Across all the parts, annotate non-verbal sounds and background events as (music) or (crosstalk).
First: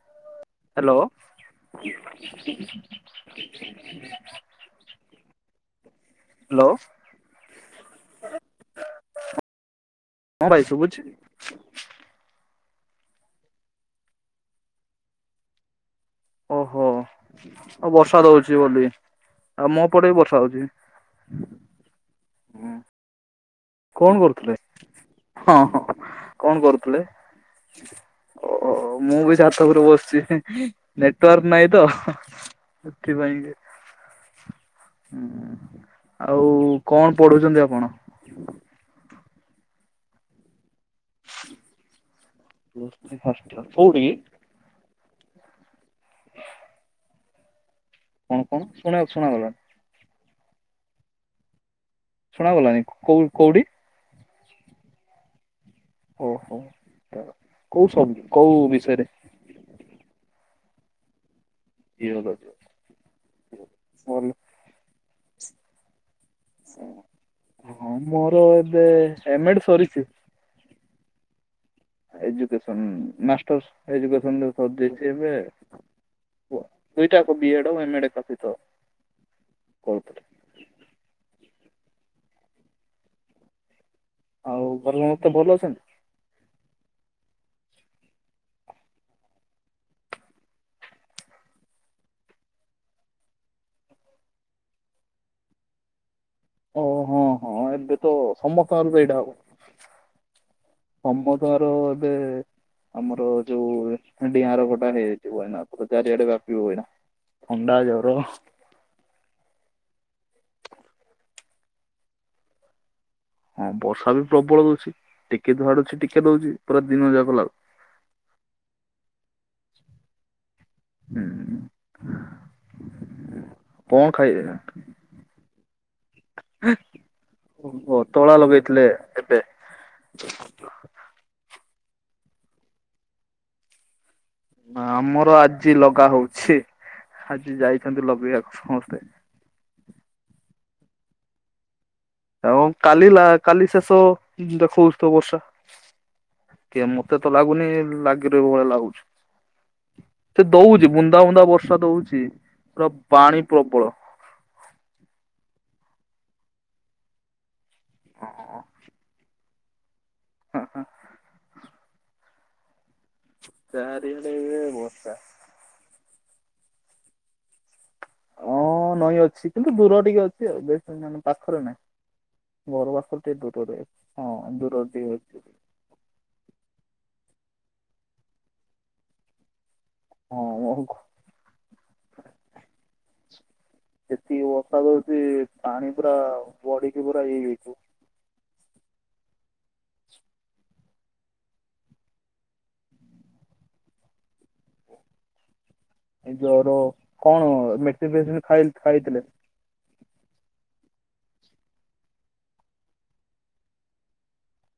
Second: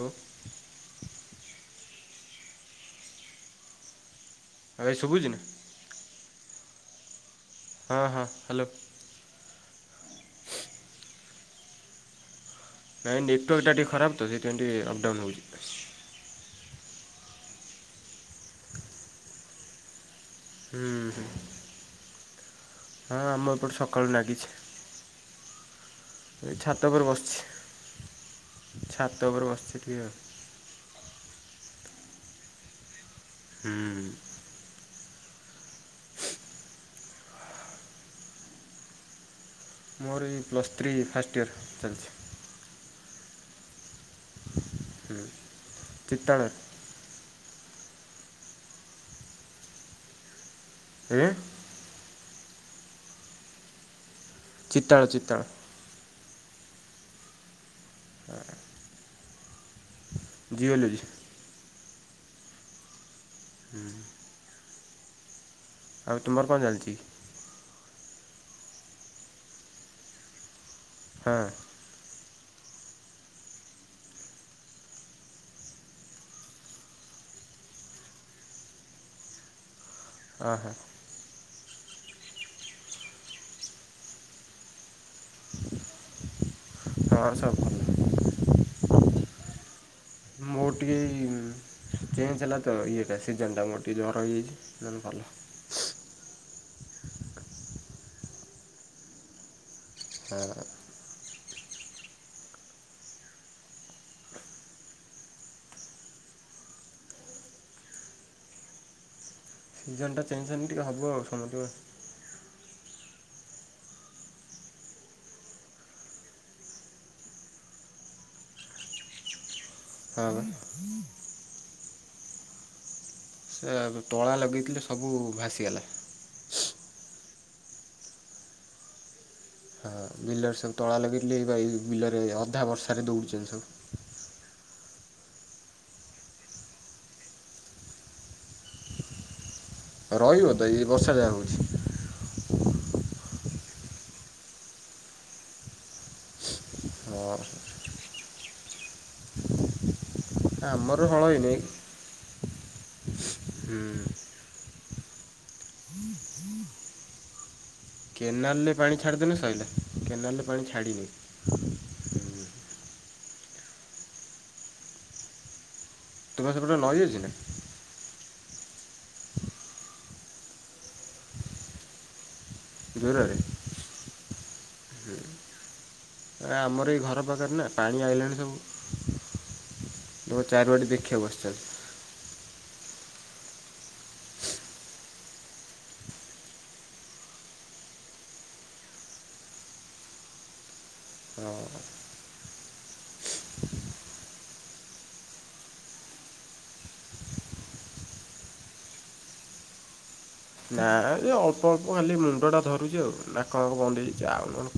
ହଉ। ହାଲୋ। ଆଉ ଭାଇ ଶୁଛି ନା ହାଲୋ। ହଁ ହଁ ହାଲୋ। ହଁ ଭାଇ ଶୁଭୁଛି। ନାଇଁ ଡିଟୋ ଏଟା ଟିକେ ଖରାପ ତ ସେଥିପାଇଁ ଟିକେ ଅପ୍ ଡ଼ାଉନ୍ ହୋଉଛି। ଓହୋ ଆଉ ବର୍ଷା ଦଉଛି ବୋଲି ଆଉ ମୋ ପଟେ ବି ବର୍ଷା ହଉଛି। ହୁଁ ହୁଁ। ହଁ ଆମ ଏପଟୁ କଣ ସକାଳୁ କରୁଥିଲେ ଲାଗିଛି। ହଁ। କଣ ଛାତ କରୁଥିଲେ ଉପରେ ବସିଛି ଓ ମୁଁ ବି ଉପରେ ଛାତ ବସିଛି ଉପରୁ ଟିକେ ଆଉ ବସିଛି। ନେଟୱାର୍କ ନାଇଁ ତ ସେଥିପାଇଁ କି ହୁଁ। ହୁଁ ଆଉ କଣ ପଢୁଛନ୍ତି ଆପଣ? ମୋର ଏଇ ପ୍ଲସ୍ ଥ୍ରୀ ଫାଷ୍ଟ ଇୟରର୍ ଚାଲିଛି। ବେସି କଷ୍ଟ କଉଠି କି? ହୁଁ ଚିତଳ। କଣ କଣ ଶୁଣିବା ଶୁଣାାଗଲା। ଏପି ଶୁଣାଗଲାନି କୋଉ କୋଉଠି ଚିତଳ ଚିତଳ ଓହୋ କୋଉ ସବୁ କୋଉ ବିଷୟରେ? ଜିଓଲୋଜି। ଯିଓଲୋଜି ଆଉ ତୁମର କଣ ଚାଲିଛି? ହଁ ମୋର ଏବେ ହେମେଟେ ସରିଛି। ହଁ। ଏଜୁକେସ୍ନ ମାଷ୍ଟରସ୍ ଏଜୁକେଶ୍ନ କରିଦେଇଛି ଏବେ। ଦୁଇଟାକୁ ବିଏଡ ଏମଡେ କତି କ ଆଁ ହଁ। ଆଉ ଭଲ ମ ମତେ ଭଲ ଅଛନ୍ତି? ତୋଆ ଆଡେ ସବୁ ଭଲ। ମୋ ଟିକେ ଇ ଚେଞ ହେଲା ତ ଇଏଟା ସିଜିଁନିଟା ମୋର ଟିକେ ଜର ହେଇଯାଇଛି ନହେଲେ ଭଲ। ଓ ହଁ ହଁ ଏବେ ତ ସମସ୍ତ ଆରୁକୁ ଏଇଟା ହବ। ହୁଁ। ତମ ତାର ଏବେ ଆମର ଯୋଉ ଡିଆଁର ଭଟା ହେଇଯାଇଛି ହଏନା ଚାରିଆଡେ ବ୍ୟାପିବି ହୁଏନା। କଣ୍ଡାଗଓରୁ ସିଜନଟା ଚାଁଛନ୍ତି ଟିକେ ହବ ଆଉ ସମୟେ ହଁ ବର୍ଷା ବି ପ୍ରବଳ ଦଉଛି ଟିକେ ଧୁଆଡୁଛି ଟିକେ ଦଉଛି ପୁରା ଦିନ ଯା କଲା (inaudible) ହୁଁ ସେ କଣ ତଳା ଖାଇବେ? ଲଗେଇଥିଲେ ସବୁ ଭାସିଗଲା। ଓ ତଳା ଲଗେଇଥିଲେ ଏବେ ହଁ ବିଲରେ ସବୁ ତଳା ଲଗେଇ ବା ଏ ବିଲରେ ଅଧା ବର୍ଷରେ ଦଉଡୁଛନ୍ତି ସବୁ ନା ଆମର ଆଜି ଲଗା ହଉଛି ଆଜି ଯାଇଛନ୍ତି ଲଗେଇବାକୁ ସମସ୍ତେ। ତ ରହିବ ତ ଏଇ ବର୍ଷା ଯାହା ହଉଛି। ଆଉ କାଲ କାଲି ଶେଷ ଦେଖଉଥିବ ବର୍ଷା କି ମତେ ତ ହଁ ଲାଗୁନି ଲାଗି ରହିବ ଭଳିଆ ଲାଗୁଛି। ସେ ଦଉଛି ଆମର ବୁନ୍ଦା ହଳ ବୁଧା ହେଇନି ବର୍ଷା ଦଉଛି ପୁରା ପାଣି ପ୍ରବଳ। ହୁଁ କେନାଲ୍ର ପାଣି ଛାଡ଼ିଦେନ ସରିଲା କେନାଲ୍ରରେ ପାଣି ଛାଡ଼ିନି। ଚାରିଆଣେ ବର୍ଷା। ତୁମେ ସେ ପଟେ ଲହେଇଛ ନା? ହଁ ନଈ ଅଛି କିନ୍ତୁ ଦୂର ଟିକେ ଅଛି ଆଉ ବେଶ ମେ ପାଖରେ ନାହିଁ। ଗର ଆସଲ ଟ ଦୂରରେ ଦୁଟରେ ହଁ ଦଟର ଦ। ଆମର ଏଇ ଘର ପାଖରେ ନା ପାଣି ଆଇଲାଣି ସବୁ। ଦ ଚାରି ହଁ ବାଟି ଦେଖିବାକୁ ବସିଛନ୍ତି। ସେତିକି ବଷାଦ ହଉଛି ପାଣି ପୁରା ବଢିକି ପୁରା ଇ ହେଇଛି। ହଁ। ଏଇ ଜର କଣ ମେଡିସି ଫେସିଇ ଖାଇଥିଲେ। ନା ଅଳ୍ପ ଅଳ୍ପ ଖାଲି ମୁଣ୍ଡ ଟା ଧରୁଛି ଆଉ ନା କ ବନ୍ଦ ହେଇଛି ଆଉ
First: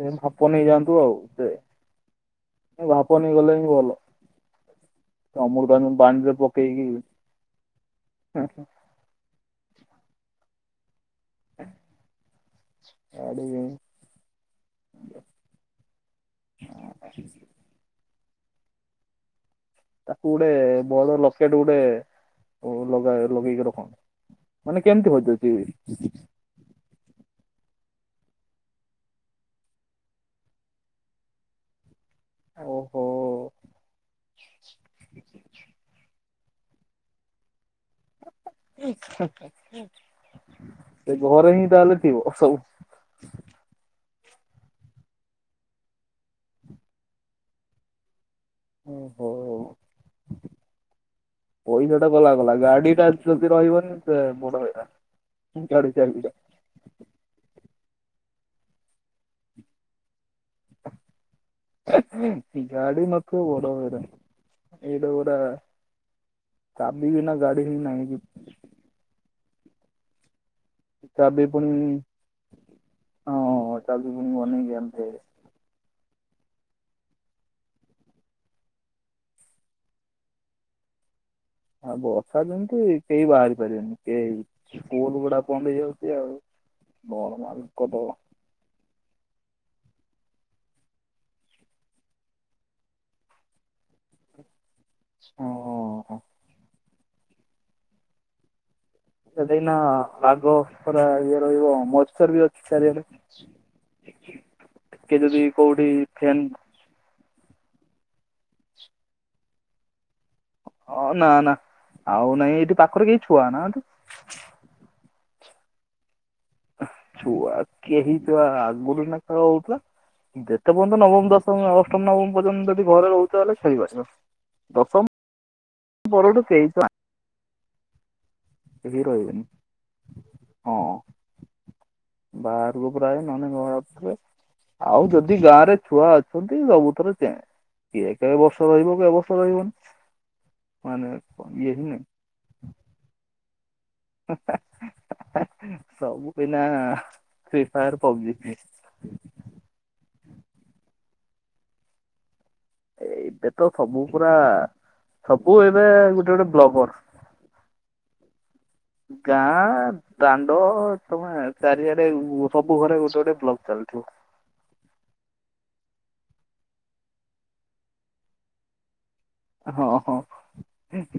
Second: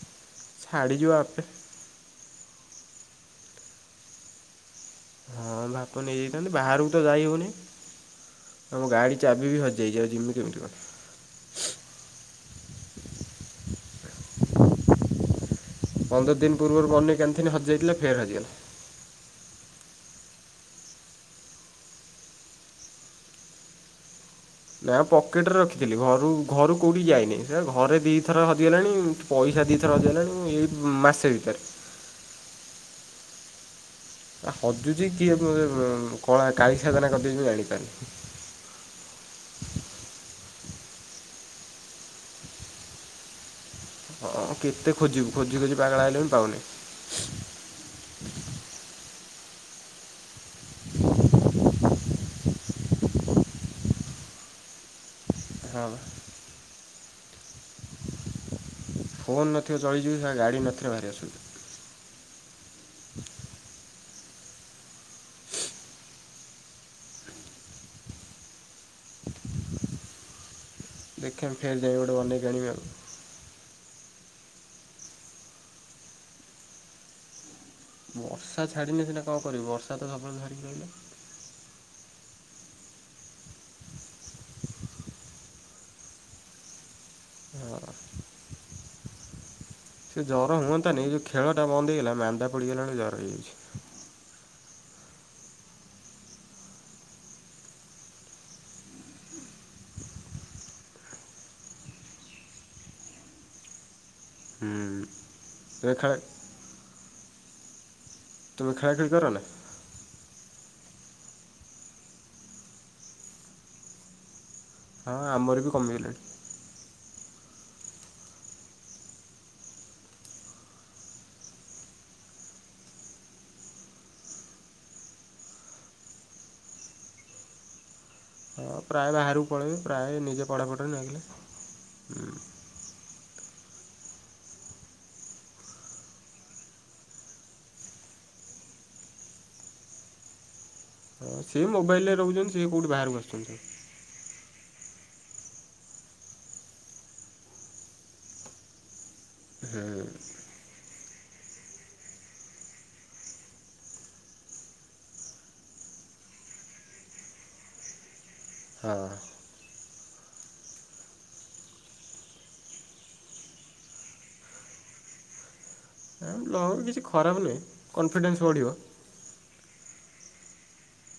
ସେ ଭାପ ନେଇଯାଆନ୍ତୁ ଛାଡ଼ିଯିବ ଆଉ ଆପେ ସେ ଭାପ ନେଇ ଗଲେ ହିଁ ଭଲ। ହଁ ଅମୃତାଞ୍ଜନ ଭାତ ପାଣିରେ ନେଇଯାଇଥାନ୍ତି ପକେଇକି ବାହାରକୁ ତ ଯାଇ ହେଉନି ଆମ ଗାଡ଼ି ଚାବି ବି ହଜିଯାଇଛି ଯେମିତି କେମିତି କଣ? ଆଡି ପନ୍ଦର ଦିନ ପୂର୍ବରୁ ବନ କ କୋଥିନି ହଜିଯାଇଥିଲେ ଫେର ହଜିଗଲା। ତାକୁ ଗୋଟେ ବଡ଼ ଲକେଟ ଗୋଟେ ଲଗା ଲଗେଇକି ରଖନ୍ତୁ। ନାଇଁ ଆଉ ପକେଟ ରେ ରଖିଥିଲି ଘରୁ ଘରୁ କେଉଁଠି ଯାଇନି ସେ ଘରେ ଦୁଇଥର ହଜିଗଲାଣି ପଇସା ଦୁଇଥର ହଜିଗଲାଣି ଏଇ ମାସେ ଭିତରେ। ଓହୋ। ହଜୁଛି କିଏ କଳା କାଳି ସାଧନା କରିଦେଇଛି ମୁଁ ଜାଣିପାରୁନି। ସେ ଘରେ ହିଁ ତାହେଲେ ଥିବ ସବୁ। ହଁ କେତେ ଖୋଜିବୁ ଖୋଜି ଖୋଜି ପାଗଳ ଆଲେ ବି ପାଉନି। ଓ ହୋ। ପଇସା ଟା ଗଲା କଲା ଗାଡି ଟା ଯଦି ରହିବନି ସେ ବଡ ହେଇଲା ହଁ ଗାଡି ଚା ଫୋନ୍ ନଥରେ ଚଳିଯିବ ଗାଡ଼ି ନଥରେ ବାହାରି ଆସୁଛିି। ଗାଡ଼ି ନ ଥିବ ବଡ଼ ହଇରାଣ ଏଇ ଦଗୁଡ଼ା ଚାବି ବିନା ଗାଡି ହିଁ ନାହିଁ କିଛି। (inaudible) ଚାବି ଦେଖେ ପୁଣି ଫେର୍ ଯାଇ ଗୋଟେ ବନେଇକି ଆଣିବି ଆଉ ହଁ ଚାବି ପୁଣି ବନେଇକି ଏମତି। ବର୍ଷା ଛାଡିନେ ସିନା କଣ କରିବି ବର୍ଷା ତ ସବୁବେଳେ ଧରିକି ରହିଲା। ହଁ ବର୍ଷା ଯେମିତି କେହି ବାହାରି ପାରିବେନି, କେହି ସ୍କୁଲ ଗୁଡା ବନ୍ଦ ହେଇଯାଉଛି ଆଉ। କଣ ହଁ। ମାଙ୍କଡ ସେ ଜ୍ୱର ହୁଅନ୍ତାନି ଯେଉଁ ଖେଳଟା ବନ୍ଦ ହେଇଗଲା ମାନ୍ଦା ପଡ଼ିଗଲାଣି ଜ୍ୱର ହେଇଯାଉଛି। ଓହ ହ। ସେ ଦେଖନା ଆଗ ପରା ଇଏ ରହିବ ମଏଶ୍ଚର ବି ଅଛି ଚାରିଆଡେ। ହୁଁ। ଟିକେ ଯେଦି କୋଉଠି ତୁମେ ଖେଳା ଫ୍ୟାନ୍ ତୁମେ ଖେଳାଖେଳି କରନା? ଅ ନା ନା ଆଉ ନାଇଁ ଏଇଠି ପାଖରେ କେହି ଛୁଆ ନାହାନ୍ତି। ହଁ ଆମର ବି କମିଗଲେଣି। ଛୁଆ କେହି ତ ଆଗରୁ ନା ଖେଳ ହଉଥିଲା। ଯେତେ ପର୍ଯ୍ୟନ୍ତ ନବମ ଦଶମ ଅଷ୍ଟମ ନବମ ପର୍ଯ୍ୟନ୍ତ ଯଦି ଘରେ ରହୁଛ ହେଲେ ଖେଳିପାରିବ। ଦଶମ ପରଠୁ କେହି ତ ଆଁ। ହଁ ପ୍ରାୟ ବାହାରକୁ ପଳେଇବେ। ପ୍ରାୟ ନିଜେ ପଢ଼ାପଢିରେ ଲାଗିଲେ। ହୁଁ। ବାହାର କୁ ପ୍ରାୟ ନହନେ ଘରେ ଆଉ ଯଦି ଗାଁ ରେ ଛୁଆ ଅଛନ୍ତି ସବୁଥେରେ ଚେଞ୍ଜ୍। କିଏ କେ ବର୍ଷ ରହିବ। କେ ବର୍ଷ ରହିବନି। ମାନେ ହଁ ସିଏ ଇଏ ହିଁ ମୋବାଇଲରେ ନାହିଁ ରହୁଚନ୍ତି ସେ କୋଉଠି ବାହାରକୁ ଆସୁଛନ୍ତି ସବୁ ହା ହା ହା ହା ସବୁ ବିନା ଫ୍ରି ଫାୟାର ପବଜି। ହଁ। ଏ ଏବେ ତ ସବୁ ପୁରା ସବୁ ଏବେ ଗୋଟେ ଗୋଟେ ବ୍ଲଗର୍। ହଁ। ଗାଁ ଆଁ। ଦାଣ୍ଡ ଅ ତମେ ଚାରିଆଡେ ଉମ୍ ସବୁ ଘରେ ଗୋଟେ ଗୋଟେ ବ୍ଲଗ ଚାଲିଥିବ। ଏଁ ବ୍ଲଗ୍ କିଛି ଖରାପ ନୁହେଁ କନଫିଡେନ୍ସ ବଢ଼ିବ। ହଁ ହଁ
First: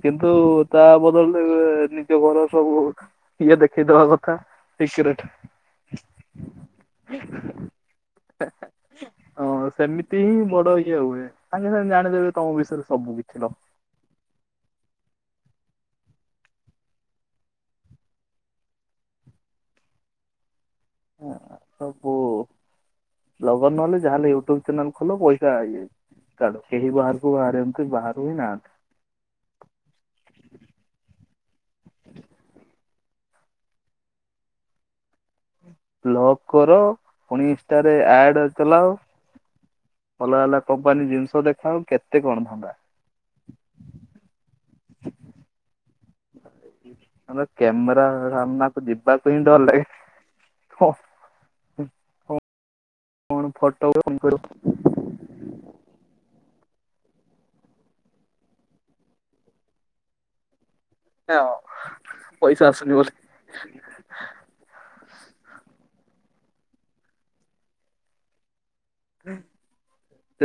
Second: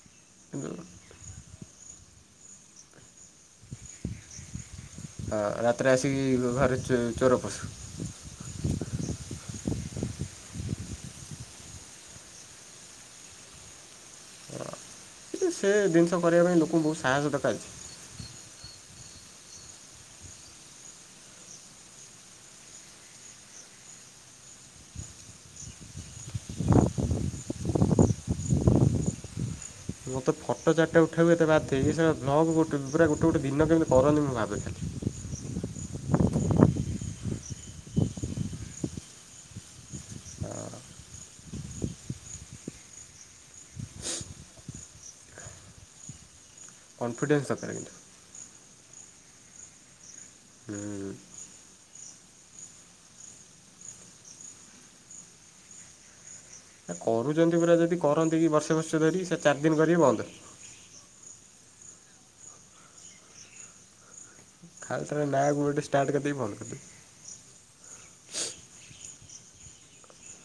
କିନ୍ତୁ ତା ବଦଳି ନିଜ ଘର ସବୁ ଇଏ ଦେଖେଇଦବା କଥା। ସିକ୍ରେଟ ହଁ ରାତିରେ ଆସିକି ଘରେ ଚୋ ଚୋର ପଶ। ହା ହା ହଁ ସେମିତି ହିଁ ବଡ ଇଏ ହୁଏ ସାଙ୍ଗେ ସାଙ୍ଗ ଜାଣିଦେବେ ତମ ବିଷୟରେ। ସବୁ ବି ଥିଲ। କିନ୍ତୁ ସେ ଜିନିଷ କରିବା ପାଇଁ ଲୋକଙ୍କୁ ବହୁତ ସାହସ ଦରକାର ଅଛି। ସବୁ ଲଗଅନ୍ ନହେଲେ ଯାହାହେଲେ ୟୁଟ୍ୟୁବ ଚ୍ୟାନେଲ ଖୋଲ ପଇସା ହେଇଯାଇଛି। ତାହେଲେ କେହି ବାହାରକୁ ବାହାରି ଙ୍କୁ ବାହାରୁ ହିଁ ନାହାନ୍ତି। ମୁଁ ତ ଫଟୋ ଚାରଟା ଉଠାଉ ଏତେ ବାଧ୍ୟ ହେଇ, ଏ ସେଗା (unintelligible) ଗୋଟେ ପୁରା ଗୋଟେ ଗୋଟେ ଦିନ କେମିତି କରନ୍ତି ମୁଁ ଭାବେ ଖାଲି। ବ୍ଲଗ୍ କର, ପୁଣି ଇନଷ୍ଟାରେ ଆଡ୍ ଚଲାଅ। ଭଲ ହେଲା କମ୍ପାନୀ ଜିନିଷ ଦେଖା କେତେ କଣ ଧନ୍ଦା। ଆମେ କନଫିଡେନ୍ସ ଦରକାର କିନ୍ତୁ କ୍ୟାମେରା ସାମ୍ନାକୁ ଯିବାକୁ ହିଁ ଡର ଲାଗେ। କଣ ହୁଁ। କଣ ଫଟୋ କଣ କରିବ? ସେ କରୁଚନ୍ତି ପୁରା ଯଦି କରନ୍ତେ କି ବର୍ଷେ ବର୍ଷେ ଧରି ସେ ଚାର ଦିନ କରିବେ ବନ୍ଦ। ହଁ ପଇସା ଆସୁନି ବୋଲି। ଖାଲି ଟାରେ ନାଁକୁ ଗୋଟେ ଷ୍ଟାର୍ଟ କରିଦେଇ ବନ୍ଦ କରିିଦେବେ।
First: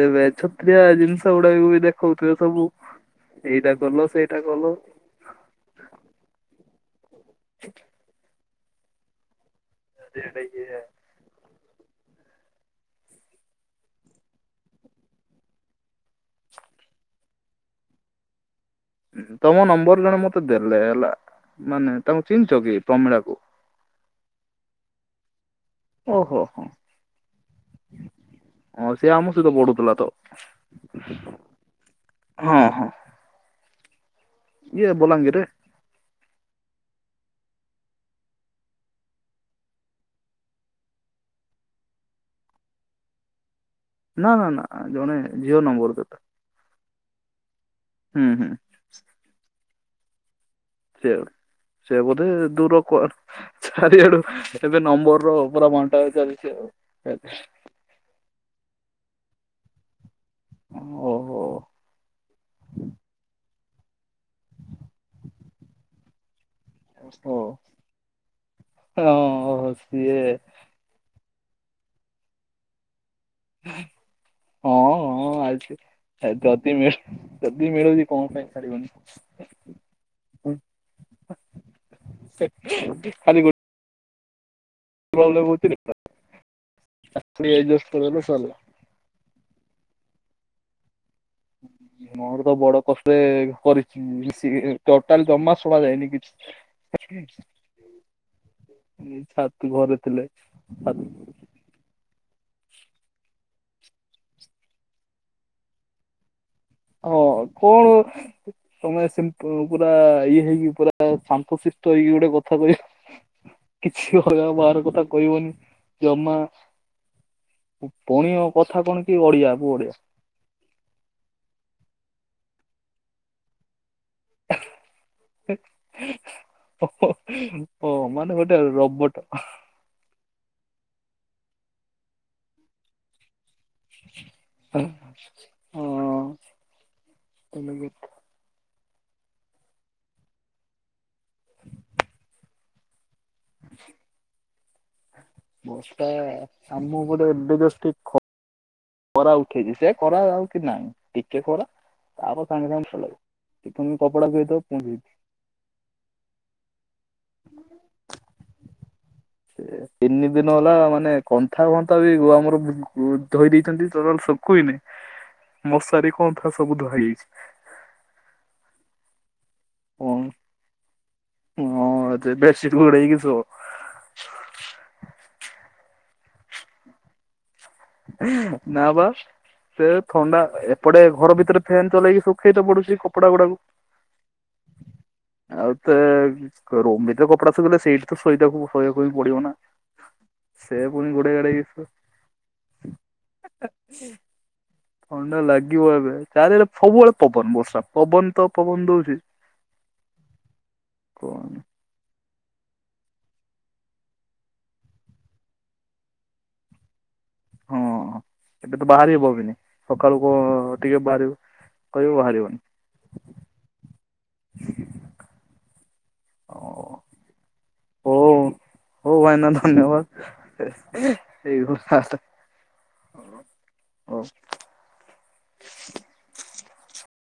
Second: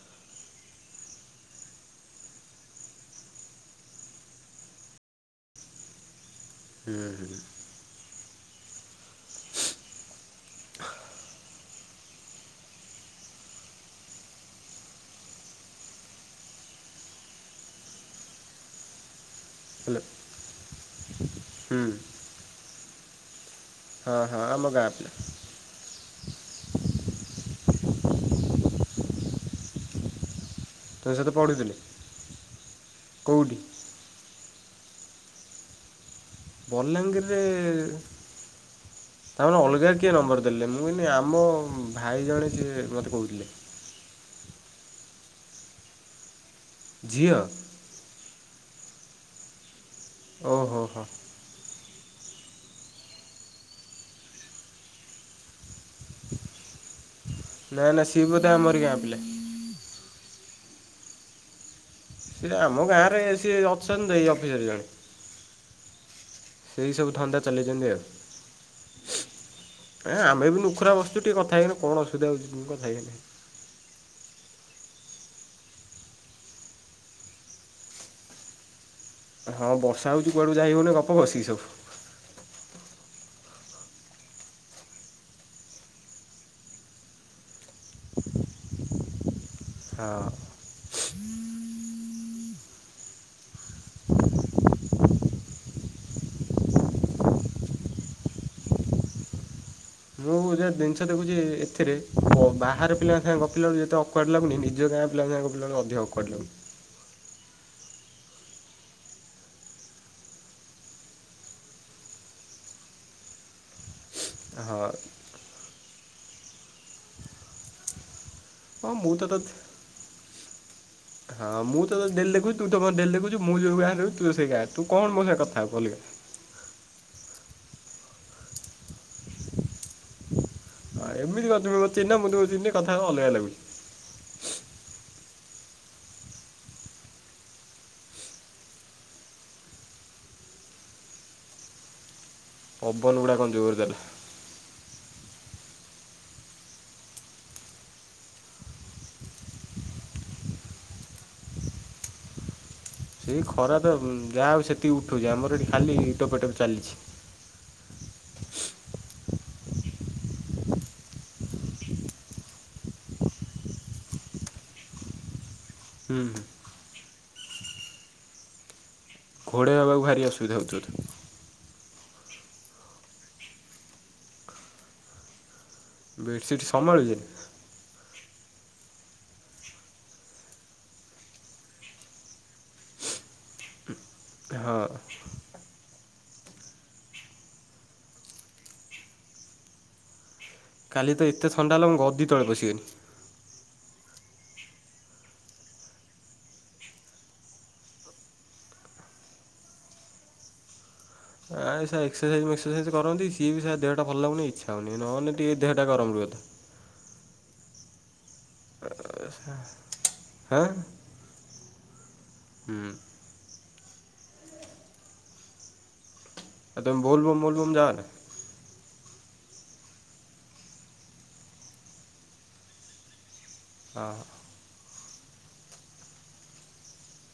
ଏ ବେଛତ୍ରିଆ ଜିନଷ ଗୁଡାକ ବି ଦେଖଉଥିବେ ସବୁ। ଏଇଟା କଲ ସେଇଟା କଲ। ହୁଁ ହୁଁ। ଯେଡାଇ ହ ଉଁ ହୁ ତମ ହ୍ୟାଲୋ ନମ୍ବର ଜଣେ ମତେ ଦେଲେ ହେଲା ହୁଁ ମାନେ ତାଙ୍କୁ ଚିନଚ କି ପ୍ରମିଳା କୁ? ହଁ ହଁ ଆମ ଗାଁ ପିଲା। ଓହୋ ହୋ, ହଁ ସେ ଆମ ସହିତ ପଢୁଥିଲା ତ। ତମ ସହିତ ପଢ଼ୁଥିଲେ। ହଁ ହଁ କୋଉଠି? ଇଏ ବଲାଙ୍ଗୀର ରେ। ବଲାଙ୍ଗୀରି ରେ ତା ମାନେ ଅଲଗା କିଏ ନମ୍ବର ଦେଲେ। ମୁଁ କଇଲି ଆମ ଭାଇ ଜଣେ ସିଏ ମୋତେ କହୁଥିଲେ। ନା ନା ନା ଜଣେ ଝିଅ ନମ୍ବର ଦେଲେ। ଝିଅ? ହୁଁ ହୁଁ। ଓ ହୋ ସେ ସେ ବୋଧେ ଦୂରକୁ ଅର୍ ଚାରିଆଡୁ, ଏବେ ନମ୍ବର ର ପୁରା ବଣ୍ଟା ଚାଲିଚି ଆଉ। ନାଇଁ ନା ସିଏ ବୋଧେ ଆମରି ଗାଁ ପିଲା। ଓହୋ। ସିଏ ଆମ ଗାଁରେ ସିଏ ଅଛନ୍ତି ଏଇ ଅଫିସରେ ଜଣେ। ସେଇ ସବୁ ଧନ୍ଦା ଚଲେଇଚନ୍ତି ଆଉ। ଓ ହଁ ସିଏ ଏଁ ଆମେ ବି ନୁଖରା ବସ୍ ଚୁ ଟିକେ କଥା ହେଇଗଲେ କଣ ସୁବିଧା ହଉଚି ଉଁ କଥା ହେଇଗଲେ। ହଁ ଅଁ ଆଚ୍ଛା। ଆ ଯଦି ମିଳ ଯଦି ମିଳୁଚି କଣ ପାଇଁ ଛାଡିବନି। ହଁ ବର୍ଷା ହଉଚି କୁଆଡୁ କୁ ଯାାଇ ହଉନି ଗପ ବସିକି ସବୁ। ଖାଲି ଗୋ ପ୍ରୋବଲମ୍ ହଉଚି ରେ (unintelligible) ସାରିଲା। ହଁ। (inaudible) ମୋର ତ ବଡ କଷ୍ଟରେ କରିଚି ମିଶିକିରି ଟୋଟାଲ ଜମା ଶୁଣା ଯାଏନି କିଛି। ଛାତ ଘରେ ଥିଲେ। କୋଉ ଉଁ ଯା ଛା ଜିନିଷ ଦେଖୁଚି ଏଥିରେ। ଓ ବାହାର ପିଲାଙ୍କ ସାଙ୍ଗେ ଗପିଲା ବେଳକୁ ଯେତେ ଅକ୍ୱାଡ ଲାଗୁନି। ନିଜ ଗାଁ ପିଲାଙ୍କ ସାଙ୍ଗେ ଗପିଲା ବେଳକୁ ଅଧିକ ଅକ୍ୱାଡ ଲାଗୁିଚ୍ ହଁ କଣ? ତମେ ସିମ୍ପ ପୁରା ଇଏ ହେଇକି ପୁରା ଶାନ୍ତଶିଷ୍ଟ ହେଇକି ଗୋଟେ କଥା କହିବ। (inaudible) କିଛି ହ ହଁ ବାହାର କଥା କହିବନି। ଜମା ପଣି କଥା ହଁ କଣ ମୁଁ କି ତ ତୋତେ ଓଡିଆ ବୁ ଓଡିଆ। ହଁ ମୁଁ ତତେ ଡେଲି ଦେଖୁଚି ତୁ ତ ମତେ ଡେଲି ଦେଖୁଚୁ ମୁଁ ଯୋଉ ଗାଁ ରେ ରହୁଚି ତୁ ତ ସେଇ ଗାଁ ରେ। ତୁ କଣ ମୋ ସାଙ୍ଗ ରେ କଥା ହବୁ ଭଲ କିନା? ଓ ମାନେ ଗୋଟେ ରୋବଟ। ହଁ ଏମିତି କଣ ତୁମେ ମତେ ଚିହ୍ନି ନା ମୁଁ ତୁମକୁ କଥା ହେବା କୁ ଅଲଗା ଲାଗୁଚି। ଉଁ ଅଁ। ପବନ ଗୁଡ଼ା କଣ ଜୋରି ଦେଲେ। ବର୍ଷା ଆମ ପଟେ ଏବେ ଜଷ୍ଟ ଟିକ ଖ ଖରା ଉଠେଇଚି ସେ ଖରା ଆଉ କି ନାଇଁ। ଟିକେ ଖରା ଆଉ କଁ ସାଙ୍ଗେ ସାଙ୍ଗେ ଭଲ ଲାଗେ ସେଇ ଖରା ତ ଟିକେ ଉଁ କପଡା ଯାହା ଧୋଇଦବ ହଉ ପୁଣି ସେତିକି ଉଠଉଚି। ଆମର ଏଠି ଖାଲି ଟୋପେ ଟୋପେ ଚାଲିଚି। ତିନି ଦିନ ହେଲା ମାନେ କନ୍ଥା ଫନ୍ଥା ବୁ ଆମର ଉ ଧୋଇ ଦେଇଚନ୍ତି ଟୋଟଲ ଶୁକୁ ହି ନାଇଁ। ମଶାରୀ ହୁଁ ହୁଁ କନ୍ଥା ସବୁ ଧୁଆ ହେଇଯାଇଚି। ଘୋଡ଼େଇହବାକୁ ହଁ ଭାରି ଅସୁବିଧା ହଉ ଥିବ ତ। ହଁ ଯେ ବେଡ ସିଟ୍ ଘୋଡେଇ ହେଇକି ଶୋ। ବେଡ଼ସିଟ୍ ସମ୍ଭାଳୁଚି? ନା ପା। ସେ ଥଣ୍ଡା ଏପଟେ ଘର ଭିତରେ ଫ୍ୟାନ ଚଲେଇକି ଶୁଖେଇତେ ପଡୁଚି କପଡା ଗୁଡ଼ାକୁ। ହଁ। ଆଉ ତେ ରୁମ ଭିତରେ କପଡା ଶୁଖେଇଲେ ସେଇଠି ତ ଶୋଇତେ ଶୋଇବାକୁ ହିଁ ପଡିବ ନା? ସେ ପୁଣି କାଲି ତ ଘୋଡେଇ ଏତେ ଥଣ୍ଡା ହେଲା ମୁଁ ଗଦି ତଳେ ପଶି ଗଲି। ଆଚ୍ଛ ଥଣ୍ଡା ଲାଗିବ ଏବେ ଚାରିଆଡେ ସବୁବେଳେ ପବନ ବର୍ଷା ପବନ ତ ପବନ ଦଉଚି। ଉ। ଆ ସେ ଏକ୍ସରସାଇଜ ମେକ୍ସରସାଇଜ କରନ୍ତି। ସିଏ ବି ସେଆ ଦେହଟା ଭଲ ଲାଗୁନି ଇଚ୍ଛା ହଉନି। ନହେଲେ ଟିକେ ଦେହଟା ଗରମ ରୁହନ୍ତା। ହଁ ଏବେ ତ ବାହାରି (unintelligible) ହବବି ସକାଳୁ କୁ ହାଁ ଟିକେ ବାହାରିବି। କହିବୁ ବାହାରିବନି। ହୁଁ। ଆଉ ତମେ ବୋଲବମ୍ ବୋଲବମ୍ ଯାଅନି? ହଉ ହଉ ଭାଇନା ଧନ୍ୟବାଦ୍ (unintelligible) (unintelligible) ହଁ।